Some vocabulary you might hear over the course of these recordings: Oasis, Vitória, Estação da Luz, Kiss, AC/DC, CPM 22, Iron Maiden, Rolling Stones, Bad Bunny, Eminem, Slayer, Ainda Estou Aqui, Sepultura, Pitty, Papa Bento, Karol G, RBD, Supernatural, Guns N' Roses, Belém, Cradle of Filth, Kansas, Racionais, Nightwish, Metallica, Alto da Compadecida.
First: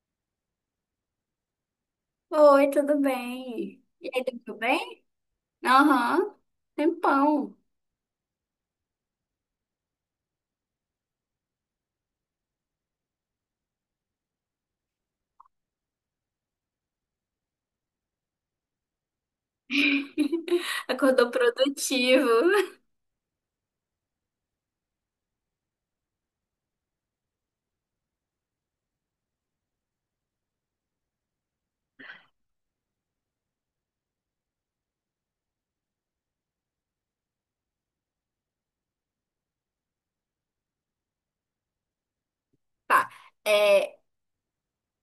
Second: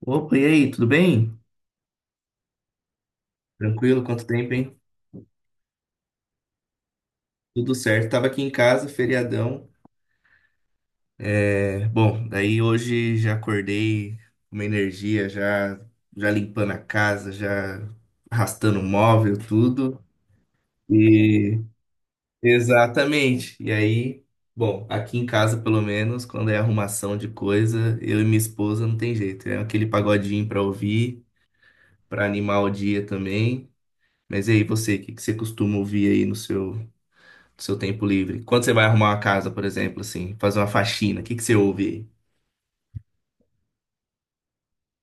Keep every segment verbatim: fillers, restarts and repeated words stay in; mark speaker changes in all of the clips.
Speaker 1: Opa, e aí, tudo bem?
Speaker 2: Oi, tudo bem?
Speaker 1: Tranquilo,
Speaker 2: E aí,
Speaker 1: quanto tempo,
Speaker 2: tudo
Speaker 1: hein?
Speaker 2: bem? Aham, tempão.
Speaker 1: Tudo certo. Tava aqui em casa, feriadão. É, bom, daí hoje já acordei com uma energia, já, já limpando a casa, já arrastando o móvel, tudo.
Speaker 2: Acordou
Speaker 1: E
Speaker 2: produtivo.
Speaker 1: exatamente. E aí, bom, aqui em casa, pelo menos, quando é arrumação de coisa, eu e minha esposa não tem jeito. É aquele pagodinho pra ouvir, pra animar o dia também. Mas e aí, você, o que que você costuma ouvir aí no seu seu tempo livre. Quando você vai arrumar uma casa, por exemplo, assim, fazer uma faxina, o que que você ouve aí?
Speaker 2: Tá, é,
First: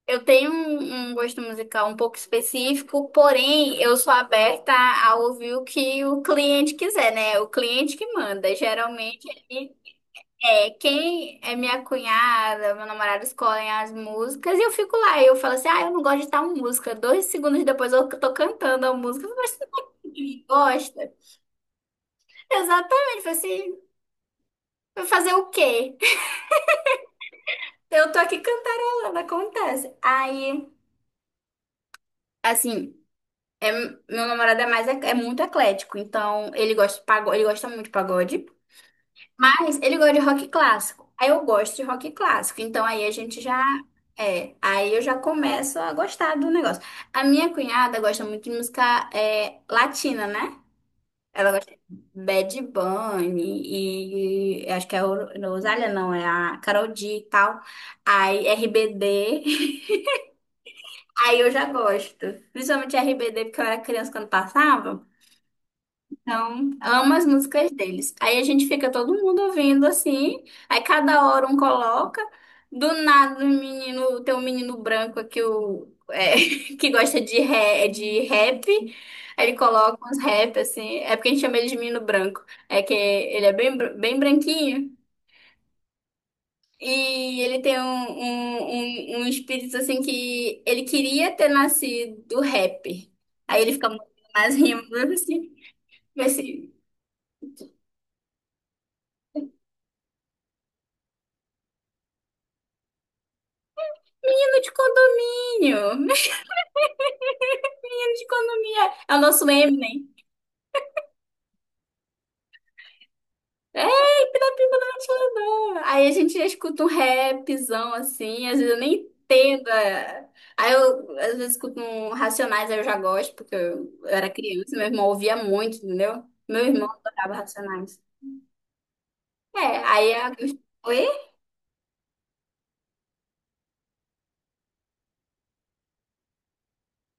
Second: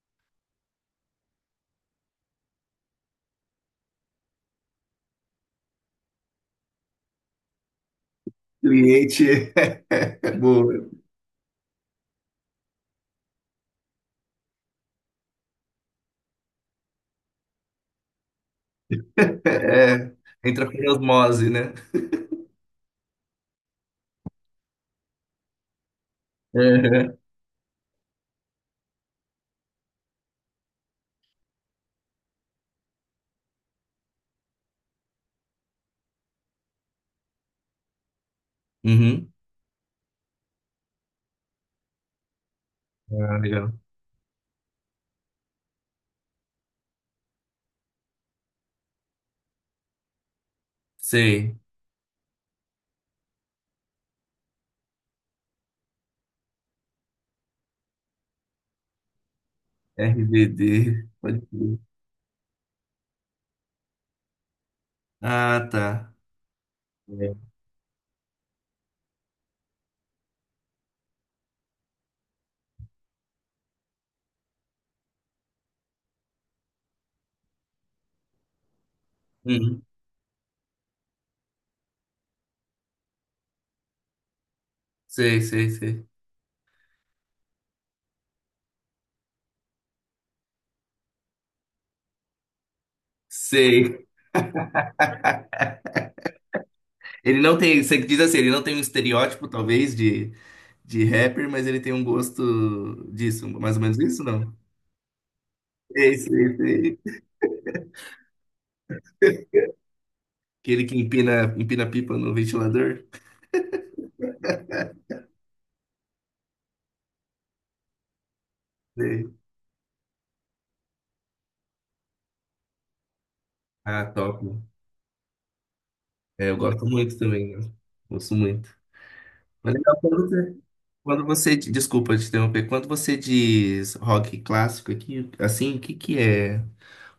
Speaker 2: eu tenho um, um gosto musical um pouco específico, porém, eu sou aberta a ouvir o que o cliente quiser, né? O cliente que manda. Geralmente,
Speaker 1: Cliente,
Speaker 2: ele
Speaker 1: é
Speaker 2: é
Speaker 1: boa.
Speaker 2: quem é minha cunhada, meu namorado escolhem as músicas e eu fico lá. E eu falo assim, ah, eu não gosto de tal música. Dois segundos depois eu tô cantando a música. Mas você
Speaker 1: É,
Speaker 2: não
Speaker 1: entra com
Speaker 2: gosta?
Speaker 1: osmose, né?
Speaker 2: Exatamente, falei assim, vai fazer o quê?
Speaker 1: É.
Speaker 2: Eu tô aqui cantarolando, acontece. Aí, assim, meu namorado é mais, é muito eclético, então ele gosta de pagode, ele gosta muito de pagode,
Speaker 1: Uhum.
Speaker 2: mas ele gosta de rock clássico. Aí eu gosto de rock clássico, então aí a
Speaker 1: Ah,
Speaker 2: gente já
Speaker 1: legal.
Speaker 2: é, aí eu já começo a gostar do negócio. A minha cunhada gosta muito de música é, latina, né? Ela
Speaker 1: Sei.
Speaker 2: gosta de Bad Bunny e acho que é a Oro- Rosália, não, é a Karol G e tal. Aí R B D.
Speaker 1: R B D.
Speaker 2: Aí
Speaker 1: Pode
Speaker 2: eu já
Speaker 1: ser.
Speaker 2: gosto. Principalmente R B D, porque eu era criança quando passava.
Speaker 1: Ah, tá.
Speaker 2: Então, amo as
Speaker 1: É.
Speaker 2: músicas deles. Aí a gente fica todo mundo ouvindo assim, aí cada hora um coloca. Do nada, o menino, tem um menino branco que, o, é, que gosta de, ré, de rap. Aí ele
Speaker 1: Uhum.
Speaker 2: coloca uns rap assim. É porque a gente chama ele de menino branco. É que ele é bem, br- bem branquinho.
Speaker 1: Sei, sei, sei.
Speaker 2: E ele tem um, um, um, um espírito assim que ele queria ter nascido rapper. Aí ele fica muito
Speaker 1: Sei.
Speaker 2: mais rindo assim. Vai ser.
Speaker 1: Ele não tem, você diz assim, ele não tem um estereótipo, talvez, de, de rapper, mas ele tem um gosto disso, mais ou menos isso, não?
Speaker 2: Menino de condomínio. Menino
Speaker 1: Sei, sei, sei.
Speaker 2: de condomínio. É o nosso Eminem.
Speaker 1: Aquele que empina, empina pipa no ventilador.
Speaker 2: É, pirapiba do ventilador. Aí a gente escuta um rapzão assim, às vezes eu nem
Speaker 1: Sei.
Speaker 2: entendo. é. Aí eu às vezes escuto um Racionais, aí eu já gosto, porque eu, eu
Speaker 1: Ah,
Speaker 2: era
Speaker 1: top.
Speaker 2: criança, meu irmão ouvia muito, entendeu?
Speaker 1: É, eu
Speaker 2: Meu
Speaker 1: gosto
Speaker 2: irmão
Speaker 1: muito
Speaker 2: tocava
Speaker 1: também, né?
Speaker 2: Racionais.
Speaker 1: Gosto muito.
Speaker 2: É,
Speaker 1: Mas é legal
Speaker 2: aí
Speaker 1: quando
Speaker 2: a...
Speaker 1: você,
Speaker 2: Oi?
Speaker 1: quando você. Desculpa te interromper. Quando você diz rock clássico aqui, assim, o que que é?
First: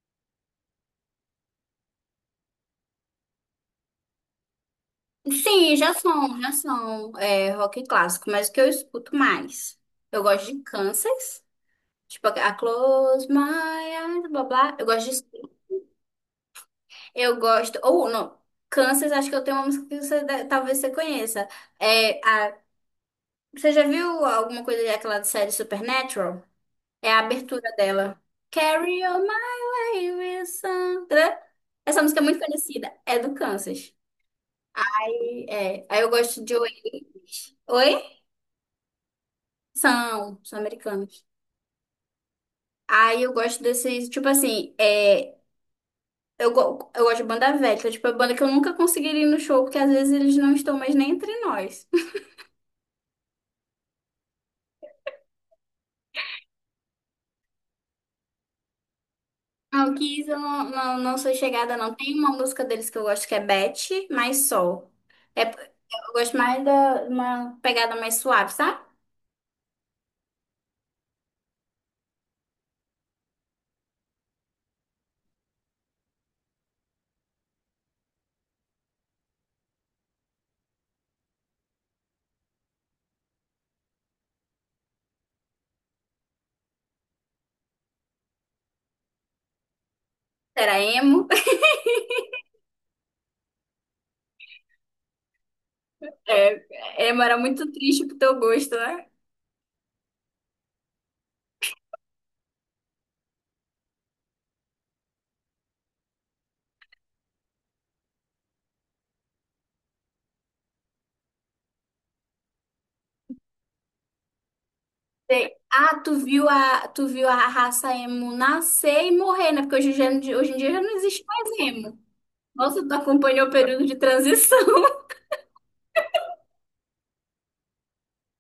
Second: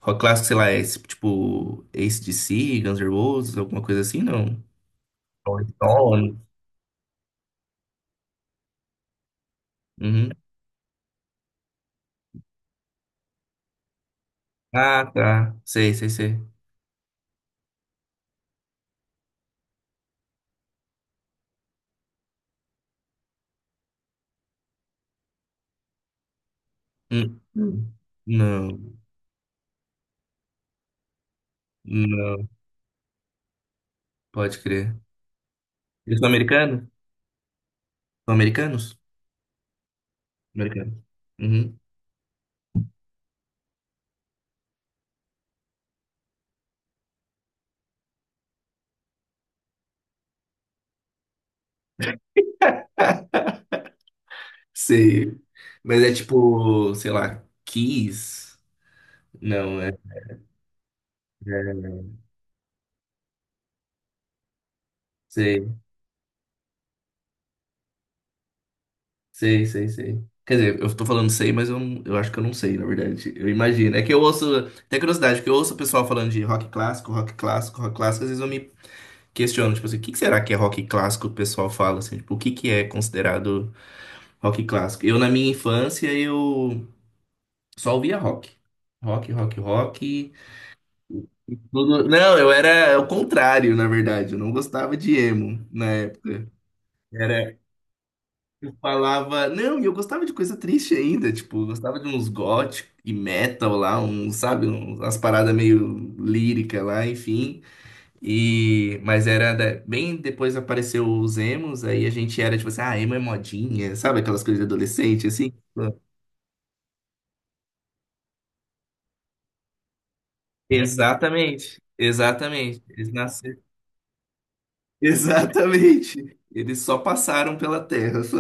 Speaker 1: Rock clássico, sei lá, é esse, tipo A C/D C, Guns N' Roses, alguma coisa assim, não? Rolling
Speaker 2: Sim, já
Speaker 1: Stones.
Speaker 2: são, já são é, rock clássico, mas o que eu escuto mais? Eu
Speaker 1: Uhum.
Speaker 2: gosto de Kansas. Tipo, a Close My Eyes, blá blá. Eu
Speaker 1: Ah,
Speaker 2: gosto de.
Speaker 1: tá. Sei, sei, sei.
Speaker 2: Eu gosto. Ou não. Kansas, acho que eu tenho uma música que você deve- talvez você conheça. É a. Você já viu alguma coisa daquela série Supernatural? É a
Speaker 1: Hum.
Speaker 2: abertura
Speaker 1: Hum.
Speaker 2: dela.
Speaker 1: Não,
Speaker 2: Carry on my wilson. Essa música é muito
Speaker 1: não.
Speaker 2: conhecida. É do Kansas.
Speaker 1: Pode crer.
Speaker 2: E é. Aí eu
Speaker 1: Eles são
Speaker 2: gosto de
Speaker 1: americanos?
Speaker 2: Oasis. Oi?
Speaker 1: São americanos?
Speaker 2: São, são
Speaker 1: Americanos.
Speaker 2: americanos.
Speaker 1: Uhum.
Speaker 2: Aí eu gosto desses, tipo assim, é. Eu, go- eu gosto de banda velha, que é tipo, a banda que eu nunca conseguiria ir no show, porque às vezes eles não estão mais nem entre nós.
Speaker 1: Sei. Mas é tipo, sei lá, Kiss? Não,
Speaker 2: Ah, o
Speaker 1: é.
Speaker 2: Kiss eu não, não, não sou chegada, não.
Speaker 1: É,
Speaker 2: Tem uma música deles que eu gosto que é Beth, mas Sol. É,
Speaker 1: sei,
Speaker 2: eu gosto mais da uma pegada mais suave, sabe?
Speaker 1: sei, sei, sei. Quer dizer, eu tô falando sei, mas eu, não- eu acho que eu não sei, na verdade. Eu imagino. É que eu ouço. Tem curiosidade, porque eu ouço o pessoal falando de rock clássico, rock clássico, rock clássico. Às vezes eu me questiono, tipo assim, o que que será que é rock clássico? O pessoal fala assim, tipo, o que que é considerado rock clássico? Eu, na minha infância, eu só ouvia rock. Rock, rock, rock.
Speaker 2: Era emo.
Speaker 1: Tudo- não, eu era é o contrário, na verdade. Eu não gostava de emo na época.
Speaker 2: É, emo era
Speaker 1: Era,
Speaker 2: muito triste pro teu
Speaker 1: eu
Speaker 2: gosto, né?
Speaker 1: falava, não, e eu gostava de coisa triste ainda, tipo, eu gostava de uns gothic e metal lá, um sabe, um umas paradas meio lírica lá, enfim. E, mas era da- bem depois apareceu os emos, aí a gente era tipo assim, ah, emo é modinha, sabe aquelas coisas de adolescente
Speaker 2: Tem-
Speaker 1: assim?
Speaker 2: Ah, tu viu a, tu viu a raça emo nascer e morrer, né? Porque hoje, em dia- hoje em dia já não existe mais
Speaker 1: Exatamente,
Speaker 2: emo.
Speaker 1: exatamente.
Speaker 2: Nossa, tu
Speaker 1: Eles
Speaker 2: acompanhou o
Speaker 1: nasceram.
Speaker 2: período de transição.
Speaker 1: Exatamente. Eles só passaram pela terra, só.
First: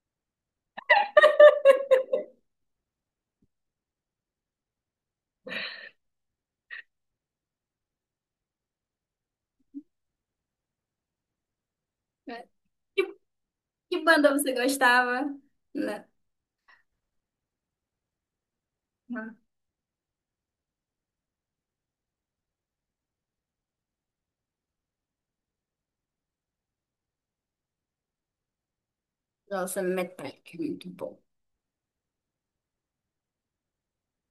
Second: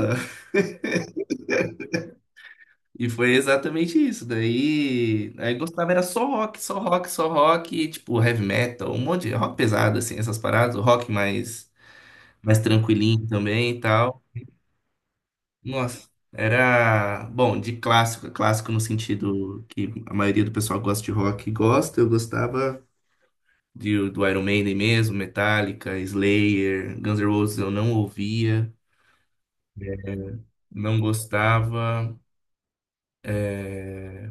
Speaker 1: E foi exatamente isso. Daí, aí gostava era só rock, só rock, só rock, e, tipo heavy metal, um monte de rock pesado assim, essas paradas, o rock mais mais tranquilinho também e
Speaker 2: Que
Speaker 1: tal.
Speaker 2: banda você gostava? Né?
Speaker 1: Nossa, era bom, de clássico, clássico no sentido que a maioria do pessoal gosta de rock, e gosta, eu gostava de, do Iron Maiden mesmo, Metallica, Slayer, Guns N' Roses eu não ouvia,
Speaker 2: Nossa, Metallica, é muito
Speaker 1: não
Speaker 2: bom.
Speaker 1: gostava.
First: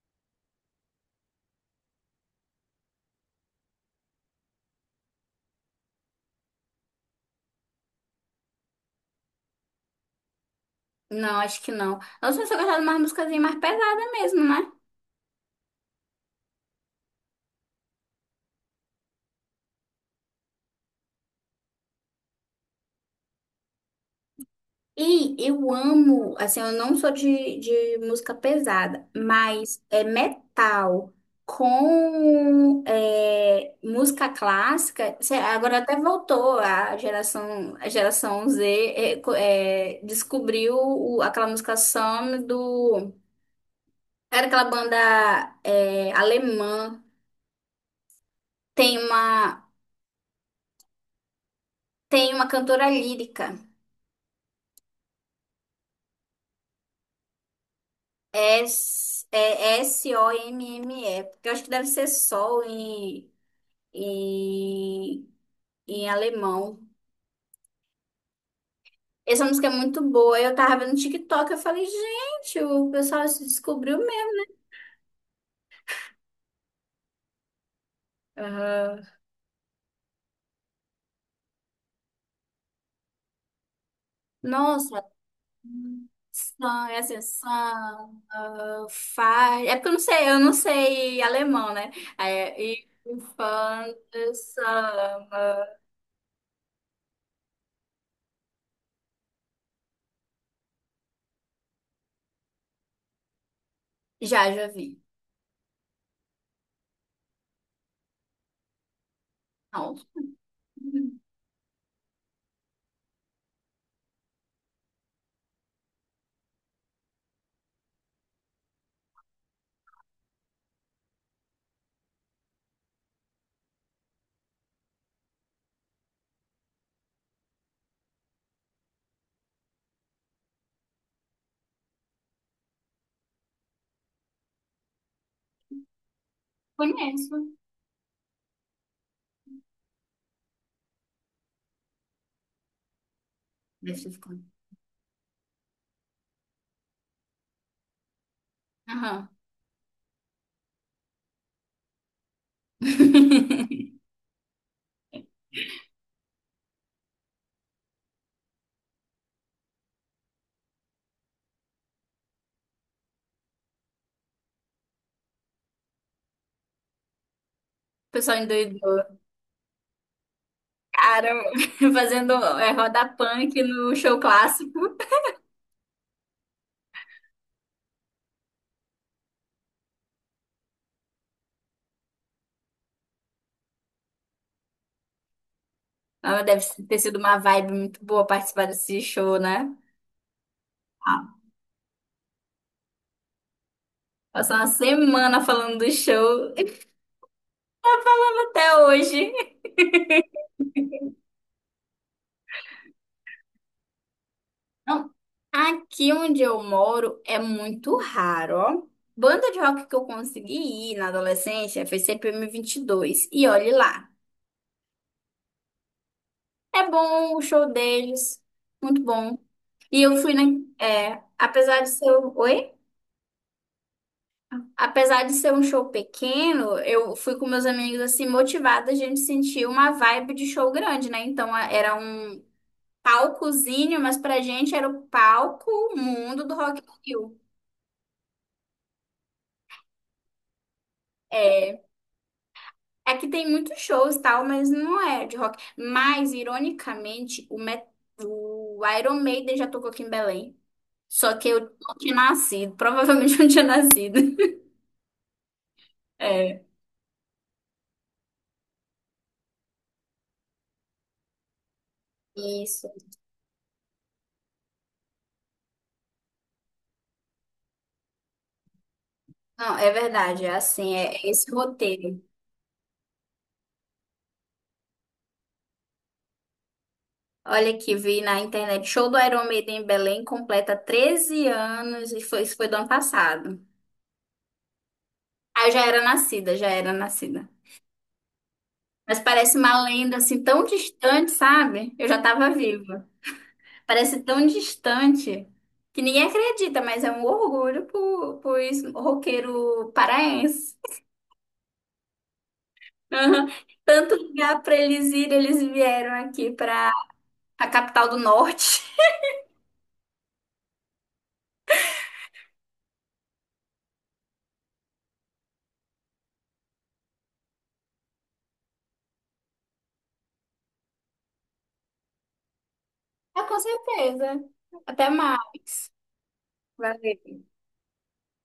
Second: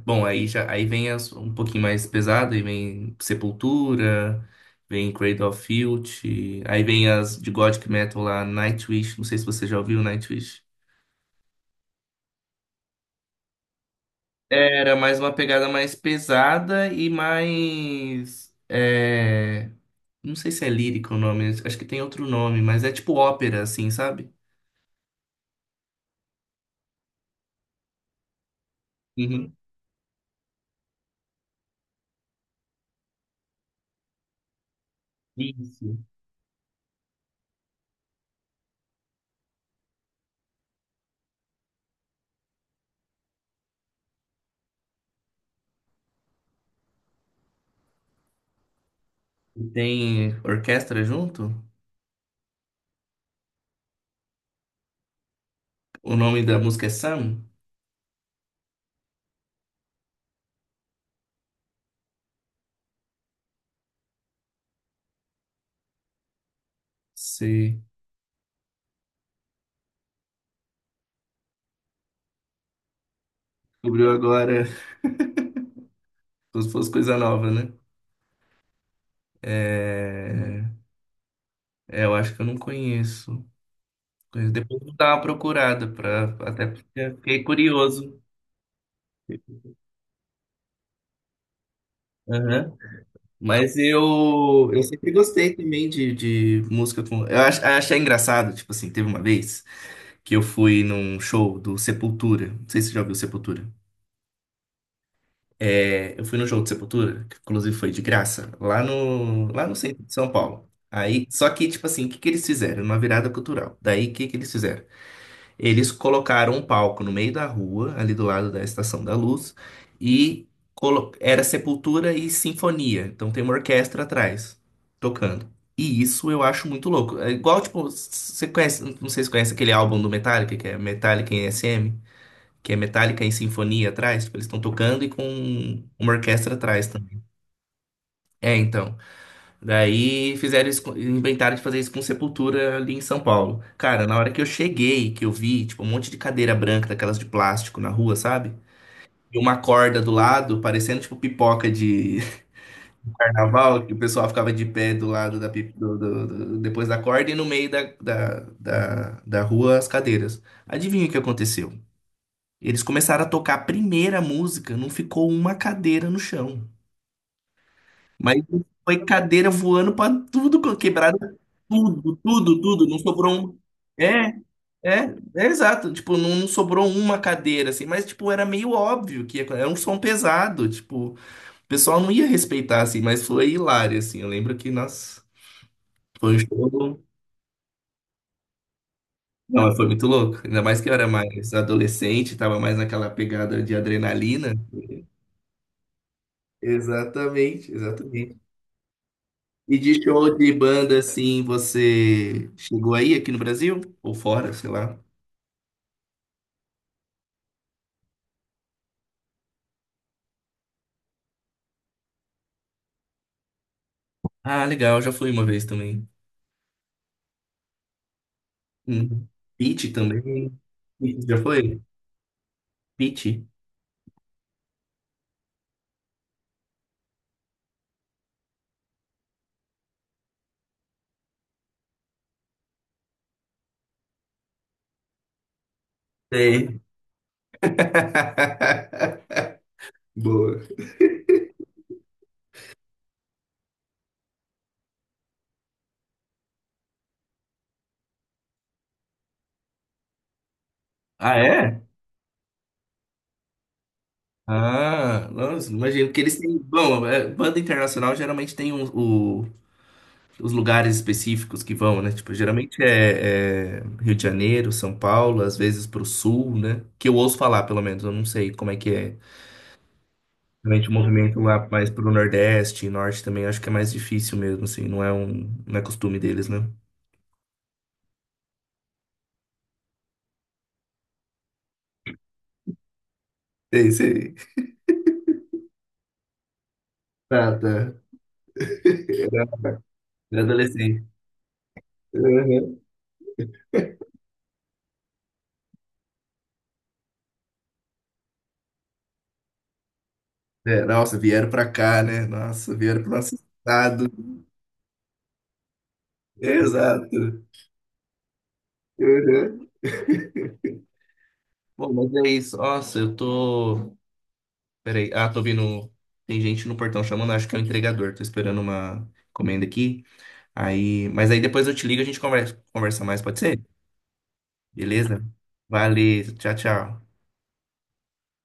Speaker 1: Bom, aí já aí vem as- um pouquinho mais pesado, aí vem Sepultura, vem Cradle of Filth, aí vem as de Gothic Metal lá, Nightwish, não sei se você já ouviu Nightwish.
Speaker 2: Não, acho que não. Nossa, mas eu gostava de umas musicazinhas mais pesadas mesmo, né?
Speaker 1: Era mais uma pegada mais pesada e mais. É, não sei se é lírico o nome, acho que tem outro nome, mas é tipo ópera, assim, sabe?
Speaker 2: E eu amo, assim, eu não sou de, de música pesada,
Speaker 1: Uhum.
Speaker 2: mas é metal com é, música clássica. Cê- Agora até
Speaker 1: Isso.
Speaker 2: voltou a geração, a geração Z é, co- é, descobriu o- aquela música Some do. Era aquela banda é, alemã. Tem
Speaker 1: E
Speaker 2: uma,
Speaker 1: tem orquestra junto?
Speaker 2: tem uma cantora lírica.
Speaker 1: O nome da música é Sam?
Speaker 2: é S, é S O M M E. Porque eu acho que deve ser Sol em, em, em alemão.
Speaker 1: Você
Speaker 2: Essa música é muito boa. Eu tava vendo no TikTok, eu falei, gente, o pessoal se descobriu
Speaker 1: descobriu
Speaker 2: mesmo.
Speaker 1: agora, como se fosse coisa nova, né?
Speaker 2: Aham.
Speaker 1: É, é, eu acho que eu não conheço. Conheço. Depois eu vou
Speaker 2: Nossa,
Speaker 1: dar uma procurada, pra, até
Speaker 2: são é
Speaker 1: porque
Speaker 2: assim,
Speaker 1: fiquei
Speaker 2: Sun,
Speaker 1: curioso.
Speaker 2: faz. É porque eu não sei, eu não sei alemão, né? É,
Speaker 1: Aham.
Speaker 2: e
Speaker 1: Mas
Speaker 2: Fun,
Speaker 1: eu, eu sempre
Speaker 2: Sun.
Speaker 1: gostei também de, de música com. Eu ach, achei engraçado, tipo assim, teve uma vez que eu fui num show do Sepultura. Não sei se você já ouviu Sepultura.
Speaker 2: Já, já vi.
Speaker 1: É, eu fui no show do Sepultura, que inclusive foi de graça, lá no, lá no
Speaker 2: Não,
Speaker 1: centro de São Paulo. Aí, só que, tipo assim, o que que eles fizeram? Uma virada cultural. Daí, o que que eles fizeram? Eles colocaram um palco no meio da rua, ali do lado da Estação da Luz, e colo- era sepultura e sinfonia. Então tem uma orquestra atrás, tocando. E isso eu acho muito louco. É igual, tipo, você conhece, não sei se conhece aquele álbum do Metallica, que é Metallica em S M, que é Metallica em sinfonia atrás, tipo, eles estão tocando e com uma orquestra atrás também.
Speaker 2: conheço.
Speaker 1: É, então. Daí fizeram isso, com- inventaram de fazer isso com Sepultura ali em São Paulo.
Speaker 2: Deve
Speaker 1: Cara,
Speaker 2: ter
Speaker 1: na hora que
Speaker 2: ficado.
Speaker 1: eu cheguei, que eu vi, tipo, um monte de cadeira branca, daquelas de plástico na rua, sabe?
Speaker 2: Aham.
Speaker 1: E uma corda do lado, parecendo tipo pipoca de carnaval, que o pessoal ficava de pé do lado da, pip- do, do- do- depois da corda e no meio da, da, da, da rua as cadeiras. Adivinha o que aconteceu? Eles começaram a tocar a primeira música, não ficou uma cadeira no chão.
Speaker 2: O pessoal
Speaker 1: Mas foi
Speaker 2: endoidou.
Speaker 1: cadeira voando pra tudo, co- quebrada,
Speaker 2: Cara,
Speaker 1: tudo,
Speaker 2: fazendo
Speaker 1: tudo,
Speaker 2: é,
Speaker 1: tudo. Não
Speaker 2: roda
Speaker 1: sobrou um.
Speaker 2: punk no show
Speaker 1: É,
Speaker 2: clássico.
Speaker 1: é, é exato. Tipo, não, não sobrou uma cadeira, assim. Mas, tipo, era meio óbvio que ia- era um som pesado. Tipo, o pessoal não ia respeitar, assim. Mas foi hilário, assim. Eu lembro que, nossa, foi um
Speaker 2: Ah, deve ter
Speaker 1: show.
Speaker 2: sido uma vibe muito boa participar desse show,
Speaker 1: Não,
Speaker 2: né?
Speaker 1: mas foi muito louco. Ainda mais que eu era
Speaker 2: Ah,
Speaker 1: mais adolescente, tava mais naquela pegada de adrenalina.
Speaker 2: passou uma semana falando do show e
Speaker 1: Exatamente, exatamente.
Speaker 2: até hoje.
Speaker 1: E de show de banda, assim, você chegou aí aqui no Brasil? Ou fora, sei lá.
Speaker 2: Não, aqui onde eu moro é muito raro, ó. Banda de rock que eu consegui ir na adolescência foi C P M vinte e dois. E dois. E olhe lá.
Speaker 1: Ah, legal, já fui uma vez também.
Speaker 2: É bom o show deles, muito
Speaker 1: Hum.
Speaker 2: bom.
Speaker 1: Pitty
Speaker 2: E eu fui na,
Speaker 1: também.
Speaker 2: é,
Speaker 1: Pitty, já foi?
Speaker 2: apesar de ser, um- oi?
Speaker 1: Pitty?
Speaker 2: Apesar de ser um show pequeno, eu fui com meus amigos assim motivada, a gente sentiu uma vibe de show grande, né? Então a- era um palcozinho, mas pra gente era o palco mundo do
Speaker 1: Tem.
Speaker 2: Rock in Rio.
Speaker 1: Boa.
Speaker 2: É, aqui tem muitos shows e tal, mas não é de rock. Mas ironicamente, o, Met- o Iron Maiden já tocou aqui em Belém. Só
Speaker 1: Ah,
Speaker 2: que eu
Speaker 1: é?
Speaker 2: não tinha nascido, provavelmente eu não tinha nascido.
Speaker 1: Ah, nossa, imagino que eles têm.
Speaker 2: É,
Speaker 1: Bom, é, banda internacional geralmente tem um- o- os lugares específicos que vão, né? Tipo, geralmente
Speaker 2: isso.
Speaker 1: é, é Rio de Janeiro, São Paulo, às vezes pro sul, né? Que eu ouço falar, pelo menos, eu não sei como é que é.
Speaker 2: Não, é verdade, é
Speaker 1: Realmente o
Speaker 2: assim, é
Speaker 1: movimento
Speaker 2: esse
Speaker 1: lá mais pro
Speaker 2: roteiro.
Speaker 1: Nordeste e Norte também acho que é mais difícil mesmo, assim, não é um, não é costume deles, né?
Speaker 2: Olha aqui, vi na internet, show do Iron Maiden em Belém completa treze anos e foi, isso foi do ano passado.
Speaker 1: Sei, sei.
Speaker 2: Ah, eu já era nascida, já era nascida.
Speaker 1: Tá, tá.
Speaker 2: Mas
Speaker 1: Era,
Speaker 2: parece uma lenda
Speaker 1: era
Speaker 2: assim tão
Speaker 1: adolescente.
Speaker 2: distante, sabe? Eu já tava
Speaker 1: Uhum.
Speaker 2: viva. Parece tão distante que ninguém acredita, mas é um orgulho pro, pros roqueiro paraense.
Speaker 1: É, nossa, vieram pra cá, né? Nossa, vieram pro nosso
Speaker 2: Aham.
Speaker 1: estado.
Speaker 2: Tanto lugar para eles irem, eles vieram aqui para
Speaker 1: Exato.
Speaker 2: a capital do norte.
Speaker 1: Uhum. Bom, mas é isso. Nossa, eu tô. Peraí. Ah, tô vindo. Tem gente no portão chamando, acho que é o entregador. Tô esperando uma encomenda aqui. Aí... mas aí depois eu te ligo e a gente conversa, conversa mais, pode
Speaker 2: Ah, com
Speaker 1: ser?
Speaker 2: certeza. Até
Speaker 1: Beleza?
Speaker 2: mais.
Speaker 1: Valeu, tchau, tchau.
Speaker 2: Valeu.